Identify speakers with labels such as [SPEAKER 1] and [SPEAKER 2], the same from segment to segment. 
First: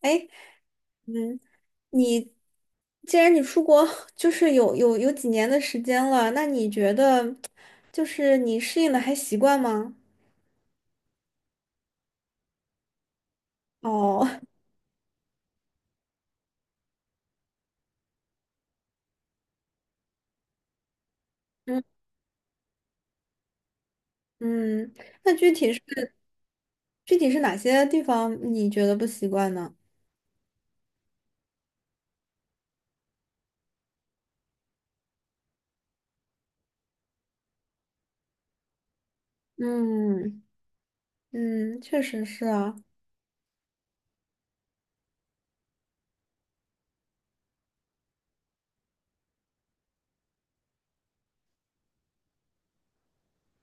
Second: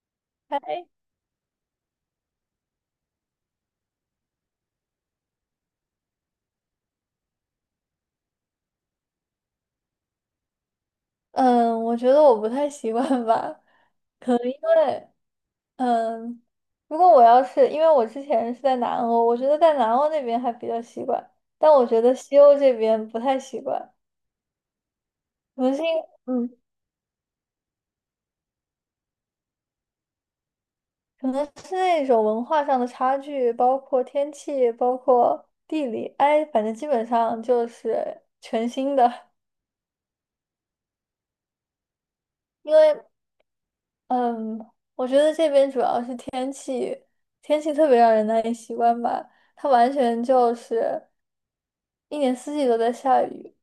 [SPEAKER 1] 哎，
[SPEAKER 2] 哎，
[SPEAKER 1] 嗯，你既然你出国 就是有几年的时间了，那你觉得就是你适应的还习惯吗？
[SPEAKER 2] 嗯，我觉得我不太习惯吧，
[SPEAKER 1] 哦，
[SPEAKER 2] 可能因为，嗯，如果我要是，因为我之前是在南欧，我觉得在南欧那边还比较习惯，但
[SPEAKER 1] 嗯
[SPEAKER 2] 我觉得西欧这边不太习惯，
[SPEAKER 1] 嗯，那具
[SPEAKER 2] 可
[SPEAKER 1] 体
[SPEAKER 2] 能
[SPEAKER 1] 是
[SPEAKER 2] 是因，嗯，
[SPEAKER 1] 具体是哪些地方你觉得不习惯呢？
[SPEAKER 2] 可能是那种文化上的差距，包括天气，包括地理，哎，反正基本上就是全新的。
[SPEAKER 1] 嗯嗯，确实是
[SPEAKER 2] 因
[SPEAKER 1] 啊。
[SPEAKER 2] 为嗯，我觉得这边主要是天气，天气特别让人难以习惯吧。它完全就是一年四季都在下雨，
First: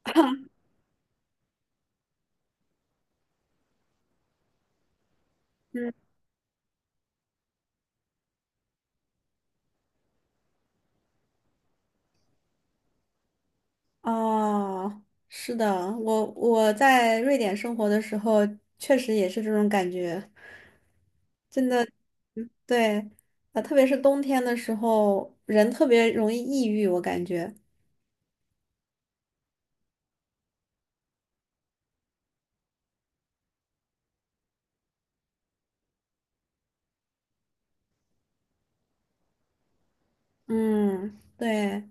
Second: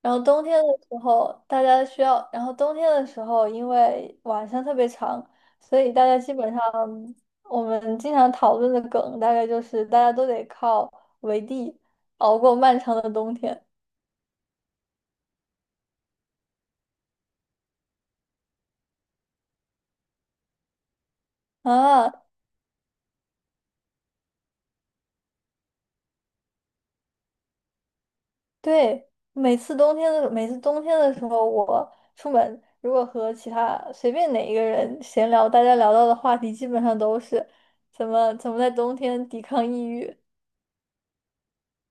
[SPEAKER 2] 然后冬天 的时候大家需要，然后冬天的时候因为晚上特别长，所以
[SPEAKER 1] 嗯，
[SPEAKER 2] 大家基本上我们经常讨论的梗大概就是大家都得靠围地熬过漫长的冬天
[SPEAKER 1] 哦，是的，我在瑞典生活的时候，确实也是这种感觉，真的。
[SPEAKER 2] 啊。
[SPEAKER 1] 嗯，对，特别是冬天的时候，人特别容易抑郁，我感觉。
[SPEAKER 2] 对，每次冬天的时候，我出门如果和其他随便哪一个人闲聊，大家聊到的话题基本上都是怎么怎么在冬天抵抗抑郁。
[SPEAKER 1] 嗯，对，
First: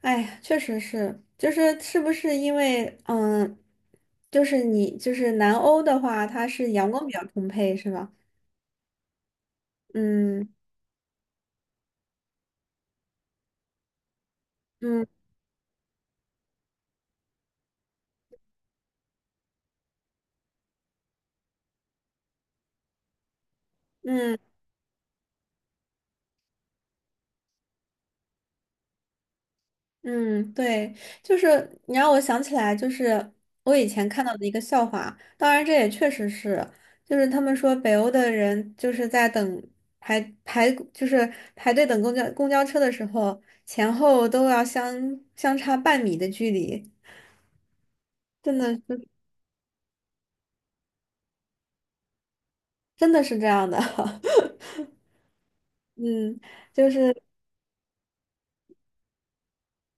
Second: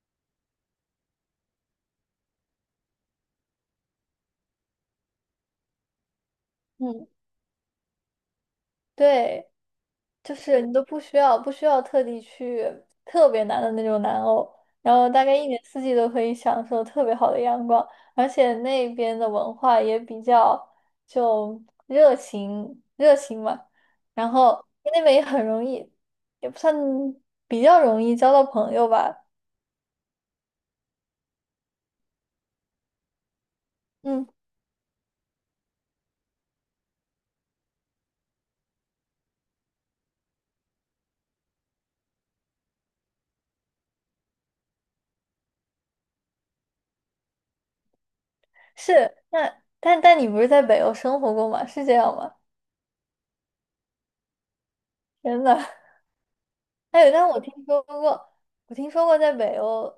[SPEAKER 1] 哎呀，确实是，就是是不是因为，嗯，就是你就是南欧的话，它是阳光
[SPEAKER 2] 嗯，
[SPEAKER 1] 比较充沛，是吧？
[SPEAKER 2] 对，就
[SPEAKER 1] 嗯
[SPEAKER 2] 是你都不需要特地去特别难的那种南欧，然后
[SPEAKER 1] 嗯
[SPEAKER 2] 大概一年四季都可以享受特别好的阳光，而且那边的文化也比较就热情热情嘛，然
[SPEAKER 1] 嗯。
[SPEAKER 2] 后那边也很容易，也不算比较容易交到朋友吧。
[SPEAKER 1] 嗯，对，就是你让我想起来，就是我以前看
[SPEAKER 2] 嗯，
[SPEAKER 1] 到的一个笑话，当然这也确实是，就是他们说北欧的人就是在等就是排队等公交车的时候，前后都要相差半米的距离，真的是
[SPEAKER 2] 是，那但你不是在北欧生活过吗？是这样吗？
[SPEAKER 1] 真的是这样的。
[SPEAKER 2] 真的。
[SPEAKER 1] 嗯，就
[SPEAKER 2] 哎，
[SPEAKER 1] 是
[SPEAKER 2] 但我听说过在北欧。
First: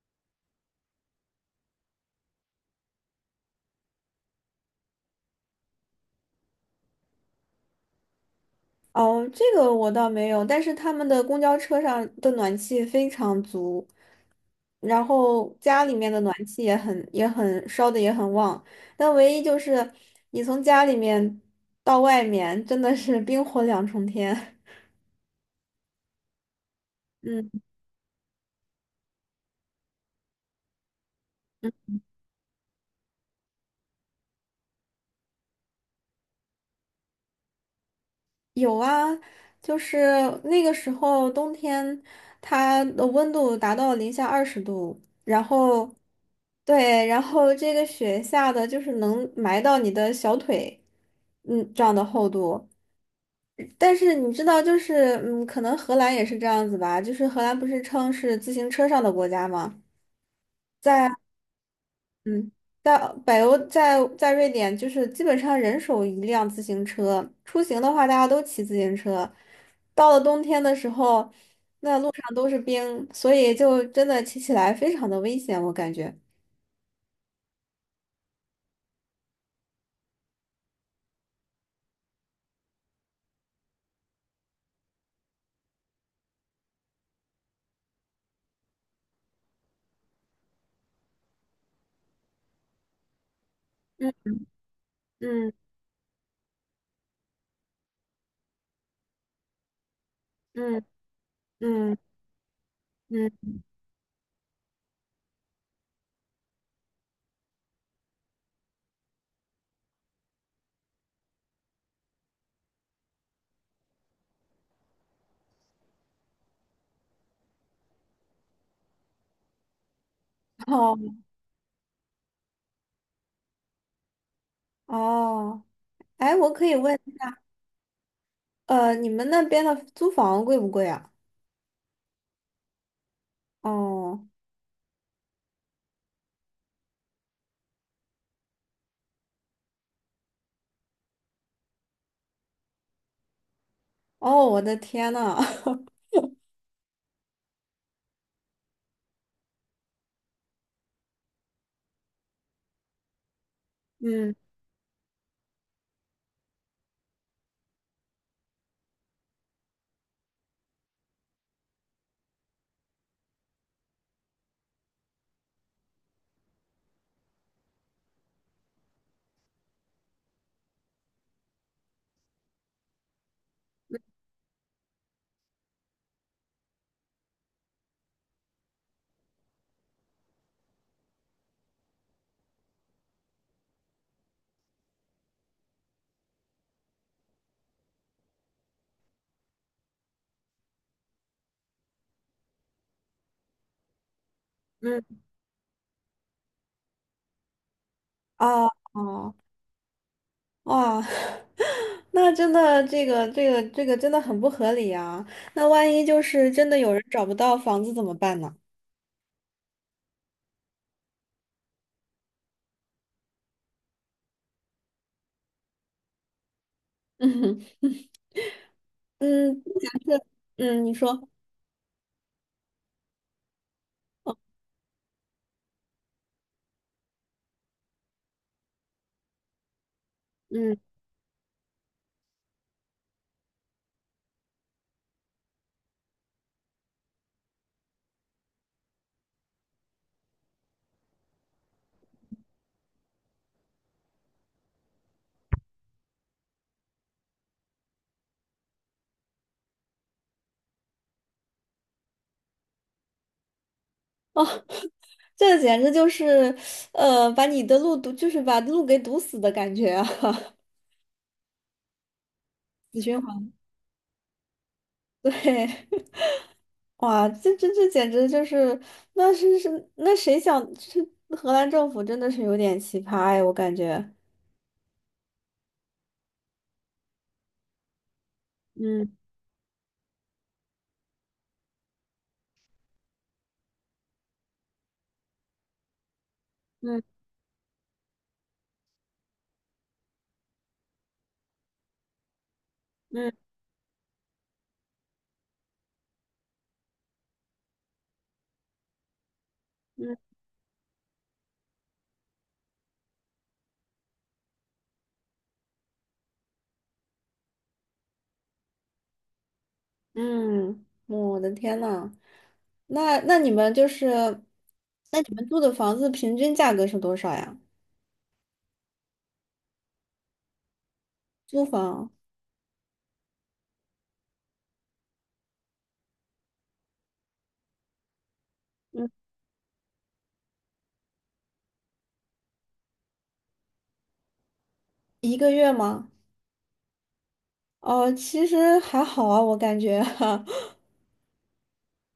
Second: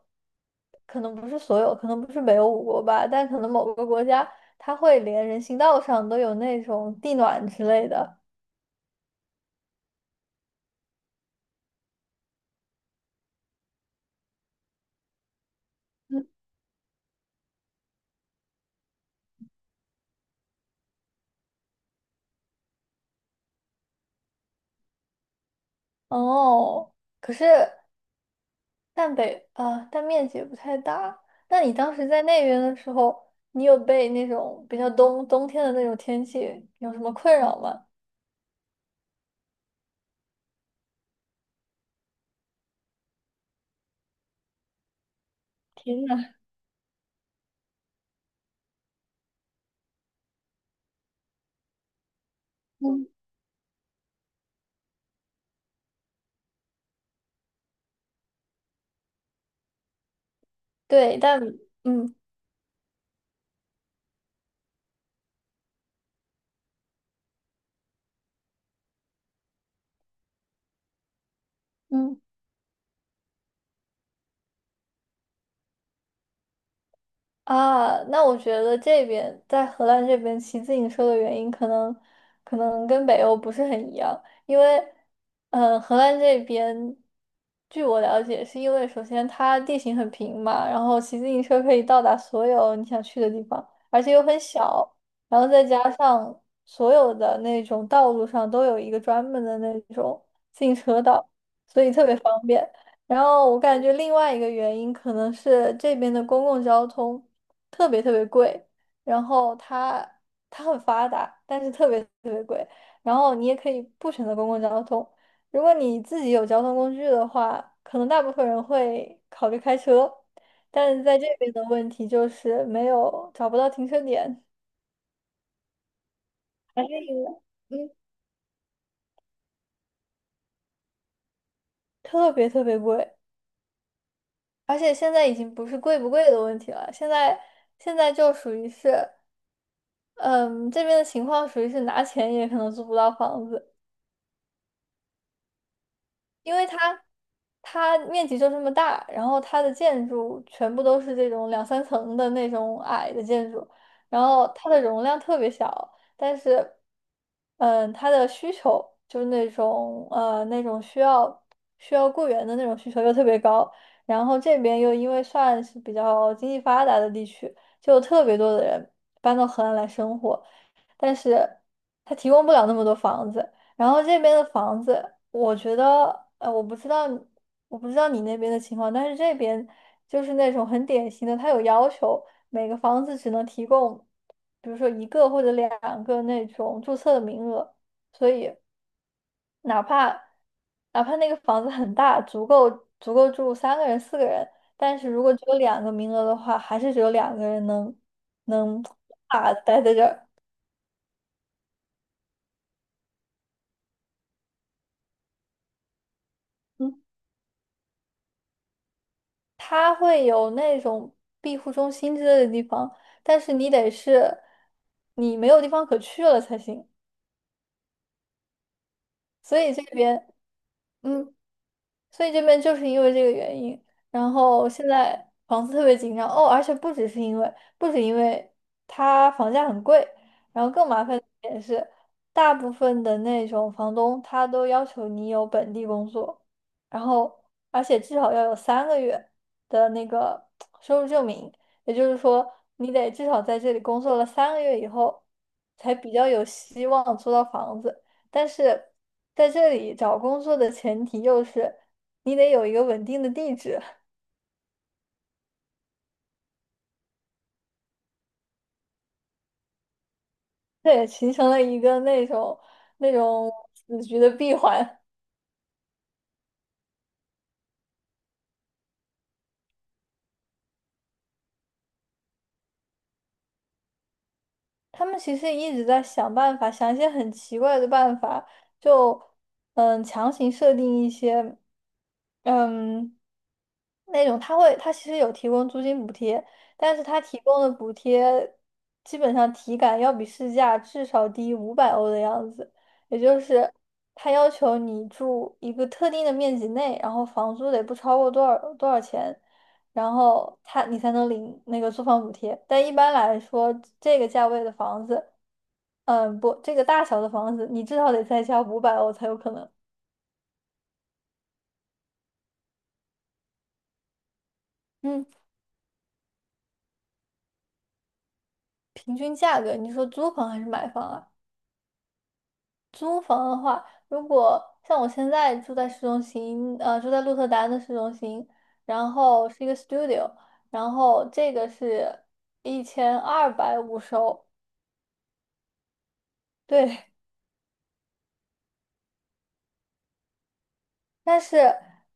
[SPEAKER 2] 可能不是所有，可能不是北欧五国吧，但可能某个国家它会连人行道上都有那种地暖之类的。
[SPEAKER 1] 哦，这个我倒没有，但是他们的公交车上的暖气非常足，然后家里面的
[SPEAKER 2] 嗯，
[SPEAKER 1] 暖气也很烧的也很旺，但唯一就是你从家里面到外面真的是冰火两重天。
[SPEAKER 2] 哦，可是
[SPEAKER 1] 嗯，
[SPEAKER 2] 但北啊，但面积也不太大。那你当时在那边的时候，你有被那种比较冬天的那种天气有什么困扰吗？
[SPEAKER 1] 有啊，就是那个时候冬天，它的温度达到零下20度，然后
[SPEAKER 2] 天呐，
[SPEAKER 1] 对，然后这个雪下的就是能埋到你的小腿，嗯，这样的厚度。
[SPEAKER 2] 嗯
[SPEAKER 1] 但是你知道，就是可能荷兰也是这样子吧。就是荷兰不是称是自行车上的国家吗？在
[SPEAKER 2] 对，嗯。
[SPEAKER 1] 嗯，在北欧，在瑞典，就是基本上人手一辆自行车。出行的话，大家都骑自行车。到了冬天的时候，那路
[SPEAKER 2] 嗯。
[SPEAKER 1] 上都是冰，所以就真的骑起来非常的危险，我感觉。
[SPEAKER 2] 啊，那我觉得这边在荷兰这边骑自行车的原因，可能跟北欧不是很一样，因为，嗯，荷兰这边，据我了解，是因为首先它地形很平嘛，然后骑自行车可以到达所有你想去的地方，而且又
[SPEAKER 1] 嗯
[SPEAKER 2] 很小，然后
[SPEAKER 1] 嗯
[SPEAKER 2] 再加上所有的那种道路上都有一个专门的那种自行
[SPEAKER 1] 嗯
[SPEAKER 2] 车道，所以
[SPEAKER 1] 嗯
[SPEAKER 2] 特别方便。然
[SPEAKER 1] 嗯，
[SPEAKER 2] 后我感觉另外一个原因可能是这边的公共交通。特别特别贵，然后它很发达，但是特别特别贵。然后你也可以不选择公共交通，如果你自己有交通工具的话，可能大部分人会考虑开车，但
[SPEAKER 1] 哦
[SPEAKER 2] 是在这边的问题就是没有找不到停车点，
[SPEAKER 1] 哦，哎，我可以
[SPEAKER 2] 还是
[SPEAKER 1] 问，
[SPEAKER 2] 因为嗯
[SPEAKER 1] 你们那边的租房贵不贵啊？
[SPEAKER 2] 特别特别贵，
[SPEAKER 1] 哦。
[SPEAKER 2] 而且现在已经不是贵不贵的问题了，现在就属于是嗯这边的情况属于是拿钱也可能租不到房子。
[SPEAKER 1] 哦，我的天呐，
[SPEAKER 2] 因为它面积就这么大，然后它的建筑全部都是这种两三层的那种矮的建筑，然
[SPEAKER 1] 嗯
[SPEAKER 2] 后它的容量特别小，但是，它的需求就是那种那种需要雇员的那种需求又特别高，然后这边又因为算是比较经济发达的地区，就有特别多的人搬到荷兰来生活。但是他提供不了那么多房子。然后这边的房子，我觉得，我不知道你那边的情况，但是这边就是那种很典型的，他有要求，每个房子只能提供，比如说一个或者两个那种注册的名额，所以哪怕哪怕那个房子很大，足够住三个人、四个人，但是
[SPEAKER 1] 嗯，
[SPEAKER 2] 如果只有两个名额的话，还是只有两个人
[SPEAKER 1] 哦
[SPEAKER 2] 能
[SPEAKER 1] 哦
[SPEAKER 2] 啊待在这儿。
[SPEAKER 1] 哇，那真的这个真的很不合理啊！那万一就是真的有人
[SPEAKER 2] 嗯
[SPEAKER 1] 找不到房子怎么办呢？
[SPEAKER 2] 它会有那种庇护中心之类的地方，但是你得是你没有地方可去了才行。
[SPEAKER 1] 嗯
[SPEAKER 2] 所
[SPEAKER 1] 嗯，
[SPEAKER 2] 以这
[SPEAKER 1] 假设
[SPEAKER 2] 边，
[SPEAKER 1] 嗯，你说
[SPEAKER 2] 嗯，所以这边就是因为这个原因，然后现在房子特别紧张哦，而且不只是因为，不止因为它房价很贵，然后
[SPEAKER 1] 嗯
[SPEAKER 2] 更麻烦的一点是，大部分的那种房东他都要求你有本地工作，然后而且至少要有三个月的那个收入证明，也就是说你得至少在这里工作了三个月以后，才比较有希望租到房子。但是在这里找工作的前提又是你得有一个稳定的地址，
[SPEAKER 1] 哦，这简直就是把你的路堵，就是把路给堵死的感觉啊，
[SPEAKER 2] 这也形成了一个
[SPEAKER 1] 死
[SPEAKER 2] 那
[SPEAKER 1] 循
[SPEAKER 2] 种
[SPEAKER 1] 环。
[SPEAKER 2] 死局的闭环。
[SPEAKER 1] 对，哇，这简直就是，那是那谁想，是荷兰政府真的是有点奇葩哎，我感觉。
[SPEAKER 2] 他们其实一直在想办法，想一些很奇怪的办法，
[SPEAKER 1] 嗯
[SPEAKER 2] 就强行设定一些嗯那种他其实有提供租金补贴，但是
[SPEAKER 1] 嗯
[SPEAKER 2] 他提供的补贴基本上体感要比市价至少低五百欧的样子，也就
[SPEAKER 1] 嗯
[SPEAKER 2] 是他要求你住一个特定的面积内，然后房租得不超过多少多少钱。然
[SPEAKER 1] 嗯
[SPEAKER 2] 后你才能领那个租房补贴。但一般来说，这个价位的房子，不，这个大小的房子，你至少得再加五百欧才有可能。
[SPEAKER 1] 嗯，我的天呐，那你们就是，那
[SPEAKER 2] 嗯，
[SPEAKER 1] 你们住的房子平均价格是多少呀？
[SPEAKER 2] 平均价格，你说租房还是买房啊？
[SPEAKER 1] 租房，
[SPEAKER 2] 租房的话，如果像我现在住在市中心，住在鹿特丹的市中心，
[SPEAKER 1] 嗯，
[SPEAKER 2] 然后是一个 studio，然后这个是1250欧，
[SPEAKER 1] 一个月吗？
[SPEAKER 2] 对，
[SPEAKER 1] 哦，其实还好啊，我感觉。
[SPEAKER 2] 但是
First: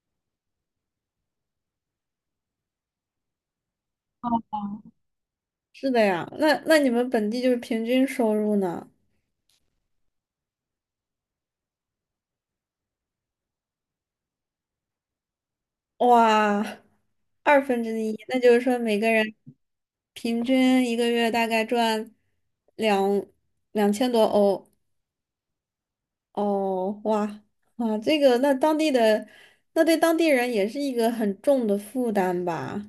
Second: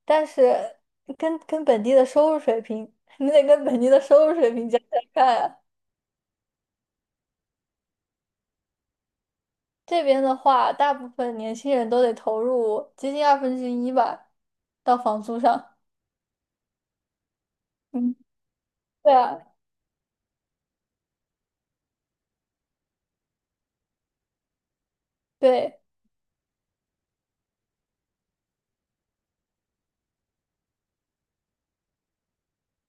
[SPEAKER 2] 但是跟本地的收入水平，你得跟本地的收入水平加加看啊。
[SPEAKER 1] 是的呀，那你们本地就是平均收入呢？
[SPEAKER 2] 这边的话，大部分年轻人都得投入接近1/2吧，到房租上。
[SPEAKER 1] 哇，1/2，
[SPEAKER 2] 嗯，
[SPEAKER 1] 那就是说每个
[SPEAKER 2] 对
[SPEAKER 1] 人
[SPEAKER 2] 啊，
[SPEAKER 1] 平均一个月大概赚两两千多欧。
[SPEAKER 2] 对，
[SPEAKER 1] 哦，哇哇，这个那当地的，那对当地人也是一个很重的负担吧？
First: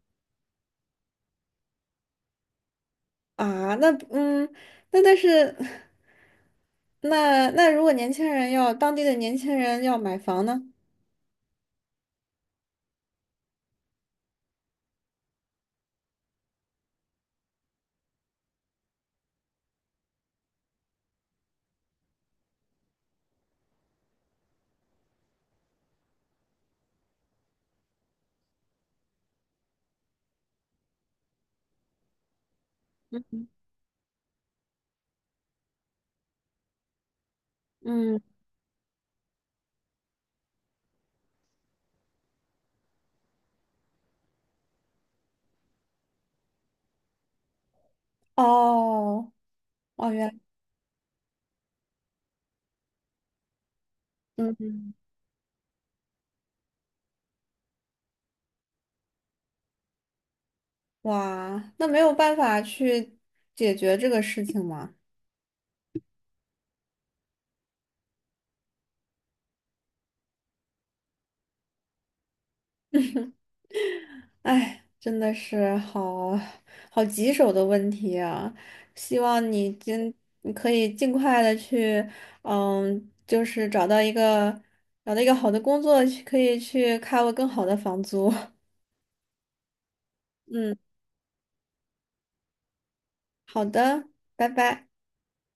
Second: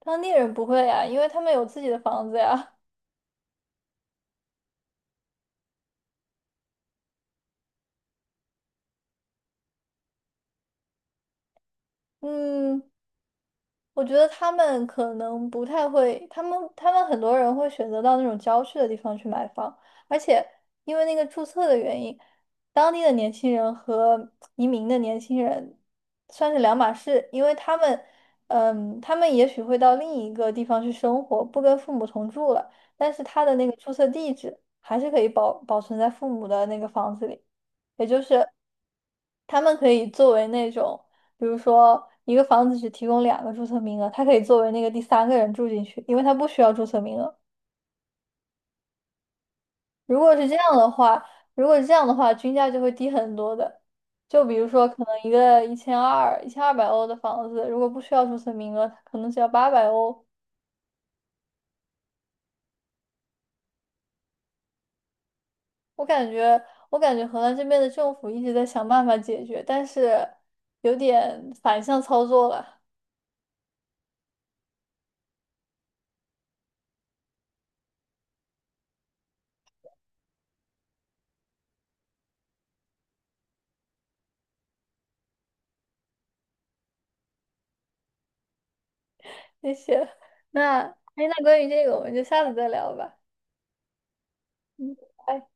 [SPEAKER 2] 当地人不会啊，因为他们有自己的房子呀。
[SPEAKER 1] 啊，那嗯，那但是，那如果年轻人要当地的年轻人要买房呢？
[SPEAKER 2] 嗯，我觉得他们可能不太会，他们很多人会选择到那种郊区的地方去买房，而且因为那个注册的原因，当地的年轻人和移民的年轻人算是两码事，因为他们也许会到另一个地方去生活，不跟父母同住了，但是他的那个注册地址还是可以保存在父母的那个房子里，也
[SPEAKER 1] 嗯，
[SPEAKER 2] 就是他们可以作为那种。比如说一个房子只提供两个注册名额，他可以作为那个第三个人住进去，因为他不需要注册名额。
[SPEAKER 1] 哦哦，
[SPEAKER 2] 如
[SPEAKER 1] 原来，
[SPEAKER 2] 果是这样的话，如果是这样的话，均价就会低很多的。就比如
[SPEAKER 1] 嗯，
[SPEAKER 2] 说，可能一个一千二、1200欧的房子，如果不需要注册名额，它可能只要800欧。
[SPEAKER 1] 哇，那没有办法去解决这个事情吗？
[SPEAKER 2] 我感觉，我感觉荷兰这边的政府一直在想办法解决，但是有点反向操作了。
[SPEAKER 1] 哎，真的是好棘手的问题啊！希望你可以尽快的去，就是找到一个好的工作，可以去 cover 更好的房租。
[SPEAKER 2] 谢谢。
[SPEAKER 1] 嗯，
[SPEAKER 2] 那，哎，那关于这个，我们就下次再聊吧。
[SPEAKER 1] 好的，拜拜。
[SPEAKER 2] 嗯。拜拜。